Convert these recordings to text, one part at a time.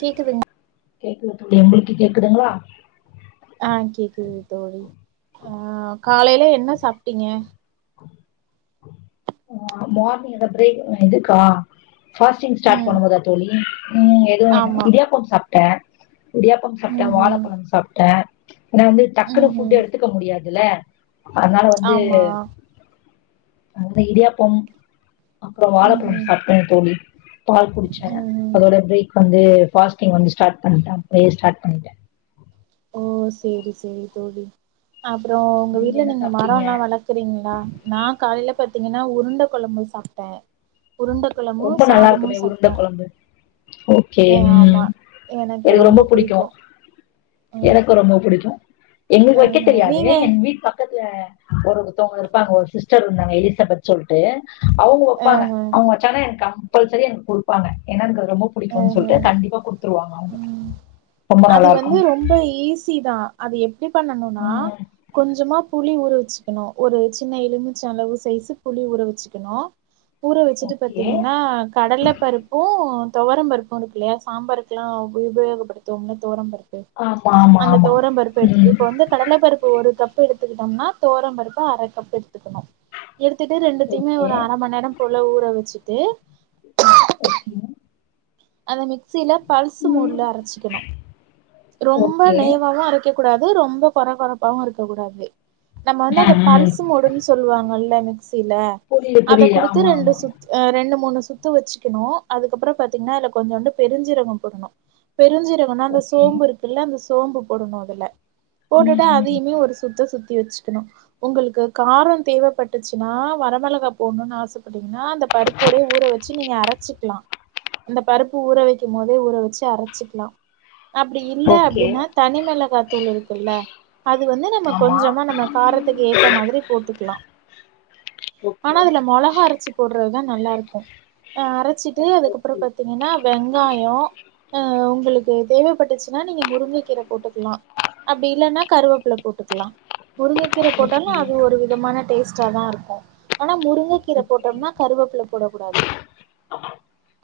கேக்குதுங் கேக்குது தோழி உங்ளுக்கு கேக்குதுங்ளா ஆ கேக்குது தோழி ஆ காலையிலே என்ன சாப்ட்டீங்க ஆ மோர்னிங் எத ப்ரேக் இதுக்கா ஃபாஸ்டிங் ஸ்டாட் ம் பண்ணும் போதா தோழி ம் எ ஆமா இடியாப்பம் சாப்ட இடியாப்பம் சாப்ட ம்ஹும் வாழபழம் சாப்ட னா வந்து டக்குனு ஃபுட் ம்ஹும் எடுத்துக்க முடியாதுல அதனால வந்து ஆமா அதுதா இடியாப்பம் அப்றோ வாழபழம் ம்ஹும் சாப்ட தோழி பால் குடிச்ச ம்ஹும் அதோட ப்ரேக் வந்து ஃபாஸ்டிங் வந்து ஸ்டாட் பண்ட்ட அப்டியே ஸ்டாட் பண்ட்ட ஓ செரி செரி தோழி அப்றோ உங்க வீட்ல என்ன நீங்க சாப்ட்டீங்க மரொல்லா வளக்குறீங்ளா நா காலைல பாத்தீங்கன்னா உருண்ட கொளம்பு சாப்ட்ட உருண்ட கொளம்பு ரொம்ப நல்லா சாதமு இருக்குமே உருண்ட சாப்ட்ட கொழம்பு ஓகே ம் எனக்கு ரொம்ப புடிக்கு அ எனக்கு ரொம்ப புடிக்கு எங்களுக் வைக்க ஆஹ தெரியாது நீங்க என் வீட் பக்கத் ல ஒருத்தொங்க இருப்பாங்க ஒரு சிஸ்டர் இருந்தாங்க எலிசபத் சொல்ட்டு அவங்க அ வெப்பாங்க அவங்க வச்சானா எனக் கம்பல்சரி எனக் குடுப்பாங்க என ரொம்ப புடிக்குன் சொல்ட்டு கண்டிப்பா குட்த்துருவாங்க அவங்க ம் ரொம்ப அது நல்லா வந்து இருக்கும் ரொம்ப ஈஸி தா அது எப்டி பண்ணணுனா ம் கொஞ்சமா புளி ஊர வச்சுக்கணு ஒரு சின்ன எலுமிச்ச அளவு சைசு புளி ஊற வெச்சுக்கணு ஊர வெச்சுட்டு ஓகே பாத்தீங்கன்னா கடல பருப்பும் தொவரம்பருப்பும் இருக்குல்லையா சாம்பாருக்ல்லா உபயோகப்படுத்துவம்ல துவரம்பருப் ஆமா ஆமா அந்த ஆமா தொவரம் பருப்பு எட்த்துக்கனு ம் இப்ப வந்து கடல பருப்பு ஒரு கப்பு எடுத் த்துகுட்டோம்னா தொவரம்பருப்பு அரக்கப்பு எட் த்துக்கணு எடுத்துட்டு ரெண்டுத்தையுமே ஓகே ஒரு அர மநேரம் போல ஊற வெச்சுட்டு ஓகே அத மிக்ஸில பல்ஸ் ம் மூட்ல அரச்சிக்கணு ரொம்ப ஓகே நெய்வாவு அரைக்கக் குடா ரொம்ப கொற கொறப்பாவு இருக்க குடாது நம்ம வந்து ம் அந்த ம் பல்சு மூடுன் சொல்லுவாங்கல்ல சில புரியுது அத புரியுது குடுத்து ஆமா ரெண்டு ஆமா சுத் ஆ ரெண்டு மூணு சுத் சுத்து வச்சுக்கணு அதுக்கப்றொ பாத்திங்ன்னா அல கொஞ்சோண்டு பெருஞ்சீரகம் போடணு பெரிஞ்சீறகொன்னா அந்த ஓகே சோம்பு இருக்குல்ல அந்த சோம்பு போடணு அதுல ம் போட்டுட்டு ம் அதையுமே ஒரு சுத்து சுத்தி வச்சு உங்களுக்கு காரம் தேவைப்பட்டுச்சுன்னா வரமிளகா போணும்னு ஆசைப்பட டிங்கனா அந்த பருப்போடைய ஊற வச்சு நீங்க அரைச்சிக்கலா அந்த பருப்பு ஊற வைக்கும் போதே ஊற வச்சு அரைச்சிக்கலா அப்படி இல்ல ஓகே அப்படின்னா தனிமல காத்தூள் இருக்குல்ல அது வந்து நம்ம ஆமா கொஞ்சமா நம்ம காரத்துக்கு ஏத்த மாதிரி போட்டுக்கலா ஆனா ஓகே அதுல மிளகா அரைச்சு போடுறதுதான் நல்லா இருக்கும் அரைச்சிட்டு ஓகே அதுக்கப்புறம் ஓகே ப்த்தீங்கன்னா வெங்காயம் உங்களுக்கு தேவைப்பட்டுச்சுன்னா நீங்க முருங்கை கீரை போட்டுக்கலா அப்படி இல்லன்னா கருவேப்பள்ள போட்டுக்கலா முருங்கக்கீரை போட்டாலும் ஓகே அது ஒரு விதமான டேஸ்டாதான் இருக்கும் ஆனா முருங்கை கீரை ஓகே போட்டோம்னா கருவேப்பள்ள போடக்கூடாது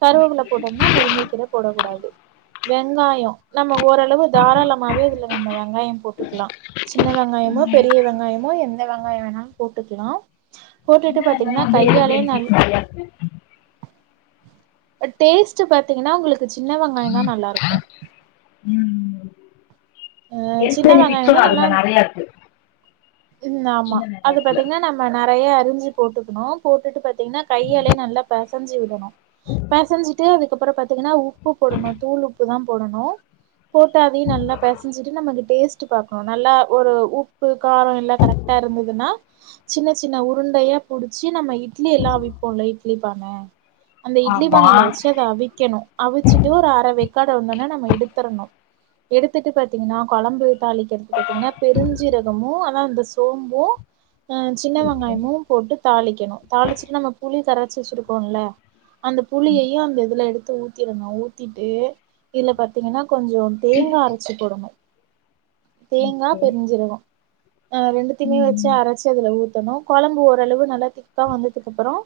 கருவேப்புள்ள ஓகே முருங்கைக்கிற போடக்க கூடாது வெங்காய நம்ம ஓரளவு தாராளமாவே இதுல நம்ம வெங்காய போட்டுக்கலா சின்ன வெங்காய வெங்காயம ம் பெரிய வெங்காயமோ எந்த வெங்காய வேணாலும் போட்டுக்கலா சின்ன போட்டுட்டு வெங்காயம் பாத்தீங்கன்னா வந்து ஹெல்த் கையாலே நல் பெனிஃபிட்ஸ் நெறையா இருக்கு டேஸ்ட் பாத்தீங்கன்னா உங்களுக்கு சின்ன வெங்காய தான் நல்லா இருக்கு ம் அ ஹெல்த் சின்ன பெனிஃபிட்ஸு வெங்காயம் தா நல்லா அதுல நெறையா இருக்கு ம் ஆமா சின்ன அது வெங்காயத்துல பாத்தீங்கன்னா நம்ம நறைய அறிஞ்சு போட்டுக்கணும் போட்டுட்டு பாத்த ன்னா கையாலே நல்லா பசஞ்சு விடணும் பசஞ்சிட்டு அதுக்கப்புறம் பத்தி பன்னா உப்பு போடணும் தூள் உப்பு தான் போடணும் போட்ட அதையும் நல்லா பெசஞ்சிட்டு நமக்கு டேஸ்ட் பார்க்கணு நல்ல ஒரு உப்பு காரம் எல்லாம் கரெக்டா இருந்ததுன்னா சின்ன சின்ன சின்ன உருண்டையா புடிச்சு நம இட்லி எல்லாம் விப்போம்ல இட்லி பான அந்த இட்லி ஆமா பானையில வச்சு அதை அவிக்கணு அவிச்சிட்டு ஒரு அற வ க வந்தோனே நம்ம எடுத்தரணு எடுத்து த்துட்டு பாத்தீங்கன்னா குழம்பு தாளிக்கிறதுக்கு பாத்தீங்கன்னா பெருஞ்சீரகமும் அதனா அந்த சோம்பும் ஆ சின்ன ஓகே வெங்காயமும் போட்டு தாளிக்கணும் தாளிச்சுட்டு நம்ம புளி கரைச்சி வச்சிருக்கோம்ல அந்த கண்- புளியையும் அந்த இதுல எடுத்து ஊத்திடுங்க ஊத்திட்டு இதுல பாத்தீங்கன்னா கொஞ்சம் தேங்காய் அரைச்சு போடணும் தேங்காய் ஓகே பெரிஞ்சீரகம் ஆ ரெண்டு தும ம் வச்சு ம். அரைச்சது ஊணும் குழம்பு ஊ ஓ அளவு நல்லா திக்கா வந்ததுக்கு அப்புறம்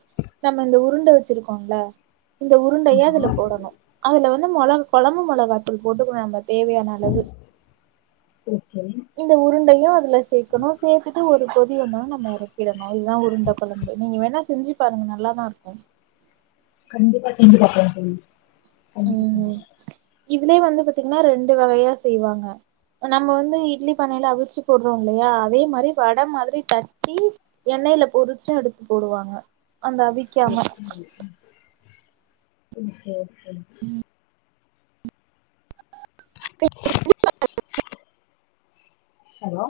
நம்ம இந்த உருண்டை வச்சிருக்கோம்ல இந்த உருண்டையா அதுல ஆமா போடணு அதுல வந்து மிளக குழம்பு மிளகாத்தூள் போட்டு நம்ம தேவைய அளவு ஓகே இந்த உருண்டையு அதுல சேர்க்கணு சேர்த்துட்டு ஒரு பொ வந்தாலும் நம்ம இறக்கிடணும் இதுதான் உருண்ட பழம்பு நீங்க வேணா செஞ்சு பாருங்க நல்லாாதான் இருக்கும் அந்த ம் சந்துல இதுலயே வந்து பாத்தீங்கன்னா ரெண்டு வகையா செய்வாங்க நம்ம வந்து இட்லி பானைல அவுச்சி போடுவோம்லயா அதே மாரி வட மாதிரி தட்டி எண் ணெய்ல பொரிச்சு எடுத்து போடுவாங்க அந்த அவிக்காம okay okay okay okay hello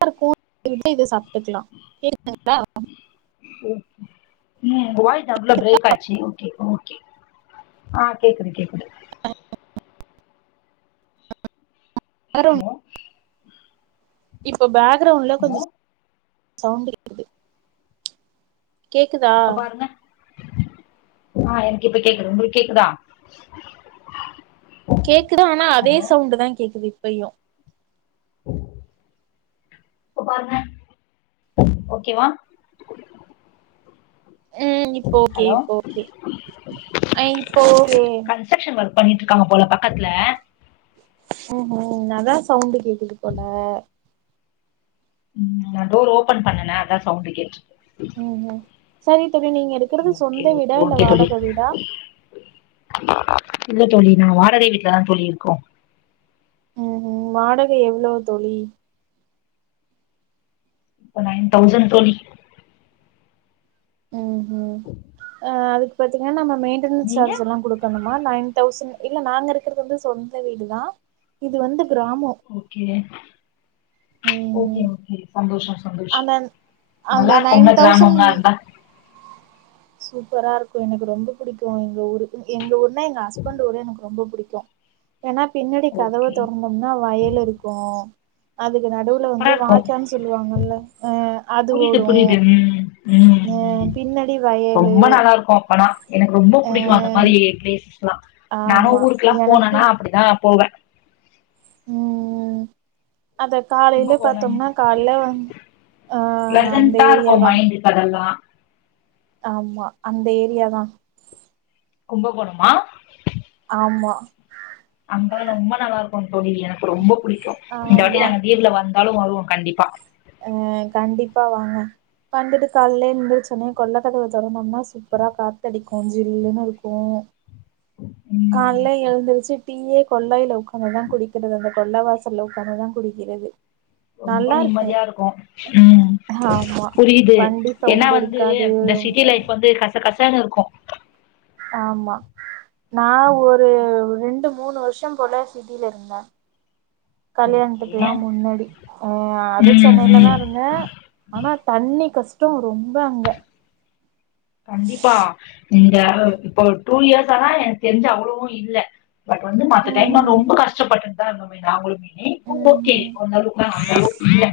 [unintelligible] சாப்ட்டுக்குலா கேக்குதுங்களா ஓகே. ம் உங்க வாய்ஸ் நடுவுல பிரேக் ஆயிச்சு ஓகே ஓகே ஆ கேக்குது கேக்குது ஹலோ இப்ப பேக்ரௌண்ட்ல ஹலோ கொஞ்சோ சவுண்ட் கேக்குது கேக்குதா இப்ப பாருங்க ஆ எனக்கு இப்ப கேக்குது உங்குளுக்கு கேக்குதா கேக்குது ஆனா அதே ஹலோ சவுண்டதா கேக்குது இப்பயோ ஓம் இப்ப பாருங்க ஓகேவா ம் இப்போ ஓகே ஹலோ இப்போ ஓகே இப்போ ஓகே கன்ஸ்டக்ஷன் வொர்க் பண்ணிட்டுருக்காங்க போல பக்கத்துல ஹு ஹும் அதா சவுண்டு கேக்குது போல ம் நா டோர் ஓபன் பண்ணுன அதா சவுண்டு கேட்றுக் உம் உம் சரி தோழி நீங்க இருக்குறது ஓகே சொந்த ஓகே வீடா இல்ல ஓகே தோழி வாடக வீடா இல்ல தோழி நா வாடகை வீட்டுலதா தோழி இருக்கோ ம் ம் வாடகை எவ்ளோ தோழி இப்ப நைன் தௌசண்ட் தோழி உம் உம் அ அதுக்கு பாத்தீங்கன்னா நம்ம மெயின்டெனன்ஸ் நீங்க ஜார்ஜுலா குடுக்கணுமா நைன் தௌசணு இல்ல நாங்க இருக்குறது வந்து சொந்த வீடுதா இது வந்துப் ஓகே ஓகே ம் ஓகே சந்தோஷோ சந்தோஷோ அந்த அந்த நல்லா நைன் இருக்கோம்ல தௌசண்ட் கிராமம்லா இருந்தா சூப்பரா இருக்கோ எனக்கு ரொம்ப பிடிக்கோ எங்க ஊரு எங்க ஊர்ன்னா எங்க ஹஸ்பண்ட் ஊரு எனக்கு ரொம்ப பிடிக் கு ஏன்னா பின்னாடி கதவ ஓகே தொறந்தோம்னா வயலு இருக்கோ அதுக்கு நடுவுல சூப்பரா வந்து இருக்கும் வாய்க்கானு சொல்லுவாங்கல்ல அ அது புரியுது ஓடோ புரியுது ம் ம் அ ம் பின்னாடி வயல் ரொம்ப நல்லா இருக்கோ அப்பனா எனக்கு ரொம்ப பிடிக்கோ அந்த மாரி ப்ளேஸ் லா நானோ ஆமா ஊருக்குலா போனேனா அப்படிதா போவ ம் ம் அத காலைல பாத்தோம்னா காலைல வந் ஆ அந்த ப்ளசண்டா இருக்கோ ஏரியா தா மைண்டுக்கு அதல்லா ஆமா அந்த ஏரியாதா கும்பகோணமா ஆமா அங்க தா நா ரொம்ப நல்லா இருக்கும் தோழி எனக்கு ரொம்ப பிடிக்கோ இந்த வாட்டி ஆமா நாங்க லீவுல வந்தாலோ வருவோ கண்டிப்பா அ கண்டிப்பா வாங்க வந்துட்டு காலைல எந்திறச் சொன்னே கொல்லக்கதவ தொறந் வந்தா சூப்பரா காத்தடிக்கோ ஜில்லுனு இருக்கோ ம் காலல எழுந்திருச்சு டீயே கொல்லைல ஒக்காந்துதா குடிக்குறது அந்த கொல்ல வாசல்ல ஒக்காந்துதா குடிக்கிறது நல்லா இருக்கோ இருக்கோ ம் புரியுது வண்டி ஏனா சவுண்ட் வந்து இருக்காது இந்த சிட்டி ரொம்ப லைஃப் வந்து கஷ கஷனு இருக்கோ ஆமா நா ஒரு ரெண்டு மூணு வர்ஷோ போல சிட்டில இருந்த ஓகே கல்யாணத்துக்குலா முன்னாடி அ அதுவு ம் ம் சென்னைலதா இருந்த ஆனா தண்ணி கஷ்டோ ரொம்ப அங்க கண்டிப்பா இந்த இப்ப டூ இயர்ஸ் ஆனா எனக்கு தெரிஞ்சு அவ்ளவு இல்ல பட் வந்து மத்த ம் டைம்ல ம் ரொம்ப கஷ்டப்பட்டு தா இருந்தோமே நாங்களுமே மே இப்போ ம் ஓகே ம் போ அந்த அளவுக்ளா அந்த அளவுக்கு இல்ல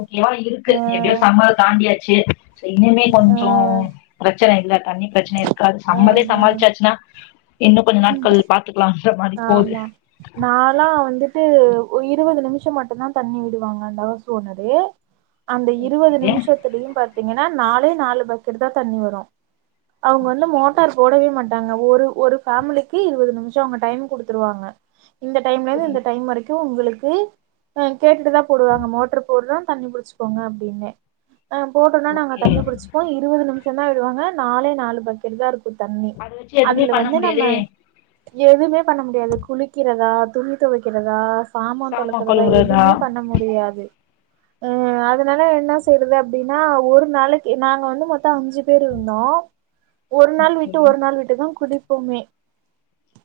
ஓகேவா இருக்கு ஆ எப்படியோ சம்மர தாண்டியாச்சு இனிமே கொஞ்சோ பிரச்சன இல்ல தண்ணி பிரச்சன இருக்காது ஆ சம்மரே சம்மாளிசாச்சுன்னா இன்னும் கொஞ்சம் நாட்கள் பாத்துக்கலாம் ஆமா நாலா வந்துட்டு இருபது நிமிஷம் மட்டும்தான் தண்ணி விடுவாங்க அந்த ஹவுஸ் ஓனரு அந்த ஓகே. இருபது நிமிஷத்துலயும் பாத்தீங்கன்னா நாலே நாலு பக்கெட் தான் தண்ணி வரும் அவங்க வந்து அச்சச்சோ! மோட்டார் போடவே மாட்டாங்க ஒரு ஒரு ஃபேமிலிக்கு இருபது நிமிஷம் அவங்க டைம் கொடுத்துருவாங்க இந்த டைம்ல இருந்து இந்த புரியுது. டைம் வரைக்கும் உங்களுக்கு ஹ கேட்டுட்டுதான் போடுவாங்க மோட்டரு போடுர தண்ணி புடிச்சுக்கோங்க அப்படின்னு ஹ போட்டோம்னா நாங்க ஓகே. தண்ணி புடிச்சுப்போம் இருபது நிமிஷம் தான் விடுவாங்க நாலே நாலு பக்கெட் தான் இருக் இங்கு தண்ணி அத வச்சு எதுவுமே அதுல பண்ண வந்து நம்ம முடியாதே! எதுவுமே பண்ண முடியாது குளிக்கிறதா துணி துவைக்கிறதா சாமா தொலக்குரதா எதுவுமே பண்ண முடியாது அஹ் அதனால என்ன செய்யறது அப்படின்னா ஒரு நாளைக்கு நாங்க வந்துமொத் தோ அஞ்சு பேர் இருந்தோ ஒரு நாள் விட்டு ஓகே. ஒரு நாள் விட்டுதான் குளிப்போமே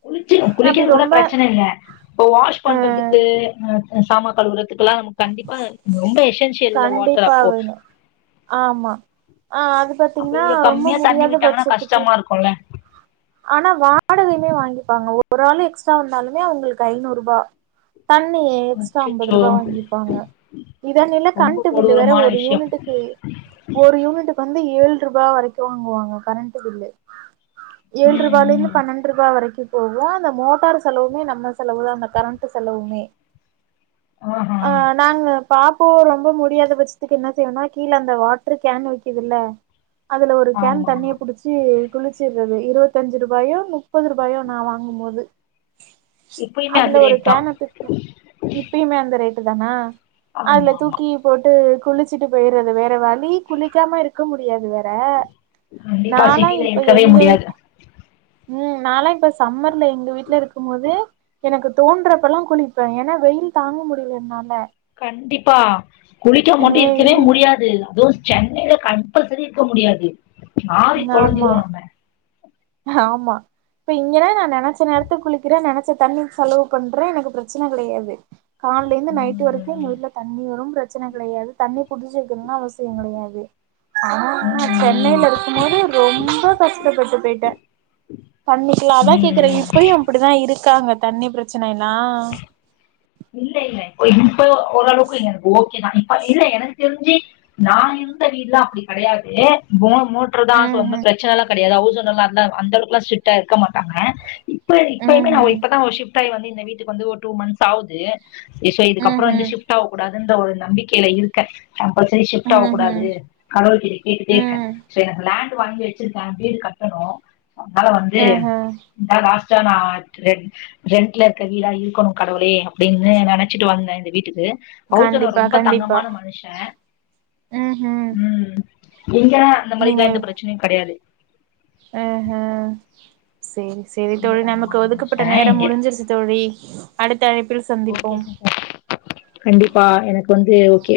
குளிச்சு குளிக்கறது கூட பிரச்சன இல்ல இப்ப வாஷ் பண்றதுக்குஹ சாமா கழுவுறத் துக்குலாம் கண்டிப்பா ரொம்ப எசென்சியல் இல்ல வாட்டர் கண்டிப்பா அப்போ வேணு ஆமா ஆஹ் அது அப்ப பாத்தீங்கனா இவ்ளோ ரொம்ப கம்மியா தண்ணி முடியாத விட்டாங்கன்னா பட்சத்துக்கு கஷ்டமா இருக்குல்ல ஆனா வாடகையுமே வாங்கிப்பாங்க ஒரு ஆளு எக்ஸ்ட்ரா வந்தாலுமே அவுங்களுக்கு ஐநூற் ருபா தண்ணிய எக்ஸ்ட்ரா ஐம்பது அச்சச்சோ ரூபா வாங்கிப்பாங்க இதானில்ல ரொம்ப கரன்ட்டு பில்லு வேற கொடூரமான ஒரு விஷயம் யூனிட்டுக்கு ஒரு யூனிட்டுக்கு வந்து ஏழ் ரூபா வரைக்கும் வாங்குவாங்க கரண்ட்டு பில்லு ம் ஏழ்ரூபாலருந்து ம் பன்னென்ருபா வரைக்கு பொதுவா அந்த மோட்டார் செலவுமே நம்ம செலவு தான் அந்த கரண்ட்டு செலவுமே ஆஹா ஆஹ் நாங்க பாப்போம் ரொம்ப முடியாத பட்சத்துக்கு என்ன செய்யணும்னா கீழ அந்த வாட்டர் கேன் விக்குதில்ல அதுல ஒரு கேன் ஆமா தண்ணிய புடிச்சி குளிச்சிர்றது இருவத் தஞ்சுருபாயோ முப்பதுருவாயோ நான் வாங்கும் போது இப்பயுமே அந்த அதுல ஒரு ரேட் தா கேனத்தூக்க இப்பயுமே அந்த ரேட் டுதானா அதுல ஆமா ஆமா தூக்கி போட்டு குளிச்சிட்டு போயிர்றது வேற வழி குளிக்காம இருக்க முடியாது வே ற கண்டிப்பா நாலா சிட்டில இப்ப இருக்கவே எங்க முடியாது வீட் நால இப்ப சம்மர்ல எங்க வீட்டுல இருக்கும் போது எனக்கு தோன்றப்பல்லாம் குளிப்பேன் ஏன்னா வெயில் தாங்க முடியில என்னால கண்டிப்பா குளிக்காம மட்டும் ஏ இருக்கவே இங் முடியாது அதுவும் சென்னையில கம்பல்சரி இருக்க முடியாது நாறி ஆமா தொலஞ்சிருவோம் நம்ம ஆமா இப்ப இங்கன்னா நான் நெனச்ச நேரத்து குளிக்கிறேன் நெனச் ச தண்ணி செலவு பண்றே எனக்கு பிரச்சனை கடையாது கால்லேந்து நைட் வரைக்கும் எங்க ம் வீட்ல தண்ணி வரும் பிரச்சன கடையாது தண்ணி புடுச்சு வெக்கனுன்னு அவசியம் கடையாது ஆனா ம் ம் சென்னையில இருக்கும் போது ரொம்ப கஷ்டப்பட்டு போயிட்டேன் பண்ணிக்கலாம் அதான் கேக்குறேன் ம் இப்பயும் அப்படிதான் இருக் கா அங்க தண்ணி பிரச்சனயெல்லாம் இல்ல இல்ல இப்ப இப்போ ஓரளவுக்கு எனக்கு ஓகேதான் ப்ப இல்ல எனக்கு தெரிஞ்சு நான் இருந்த வீட்லா அப்டி கடையாது போர் மோட்டர் தான் ம் சொந்த ம் பிரச்சனல்லாம் கடையாது ஹவுஸ் ஓனர்லா அந்த அளவுக்லாம் ஸ்ரிட்டா இருக்க மாட்டாங்க இப்ப ம் இப்பயுமே நா ஒரு ம் இப்பதான் நான் ஒரு ஸிஃப்ட் டாயி வந்து இந்த வீட்டுக்கு வந்து ஒரு டூ மந்த் தாவுது இச ம் இதுக்கப்றோ வந்து ம் ஷிஃப்ட் ஆவக்கூடாதுன்ற ஒரு நம்பிக்கைல இருக்கே கம்பல்சரி ம் ஷிஃப்ட் ம் ஆவக்கூடாது கடவுள் கிட்ட கேட்டுட்டேருக்கே ம் ஸோ எனக் லேண் டு வாங்கி வச்சிருக்கே வீடு கட்டணூ அத்னால வந்து ஆஹ இந்தாடா ச்சனாட் ரெட் ரெண்ட்லருக்க வீடா இருக்கோ கடவுளே அப்டின்னு நெனச்சிட்டு வந்தே இந்த வீட்டுக்கு ஹவுஸ் ஓனர் கண்டிப்பா ரொம்ப கண்டிப்பா தங்கமான மனிஷே ம் இங்க அந்த மாரிலா எந்த ப்ரச்னையூ கெடையாது ஆ ஹ செரி செரி ரொம்ப தோழி தங்கமான நமக்கு மனுஷ ஒதுக்கப்பட்ட நேரம் இங்க முடிஞ்சிருச்சு தோழி அடுத்த அழைப்பில் ஓகே சந்திப்போம் சிஸ்டர் கண்டிப்பா எனக்கு வந்து ஓகே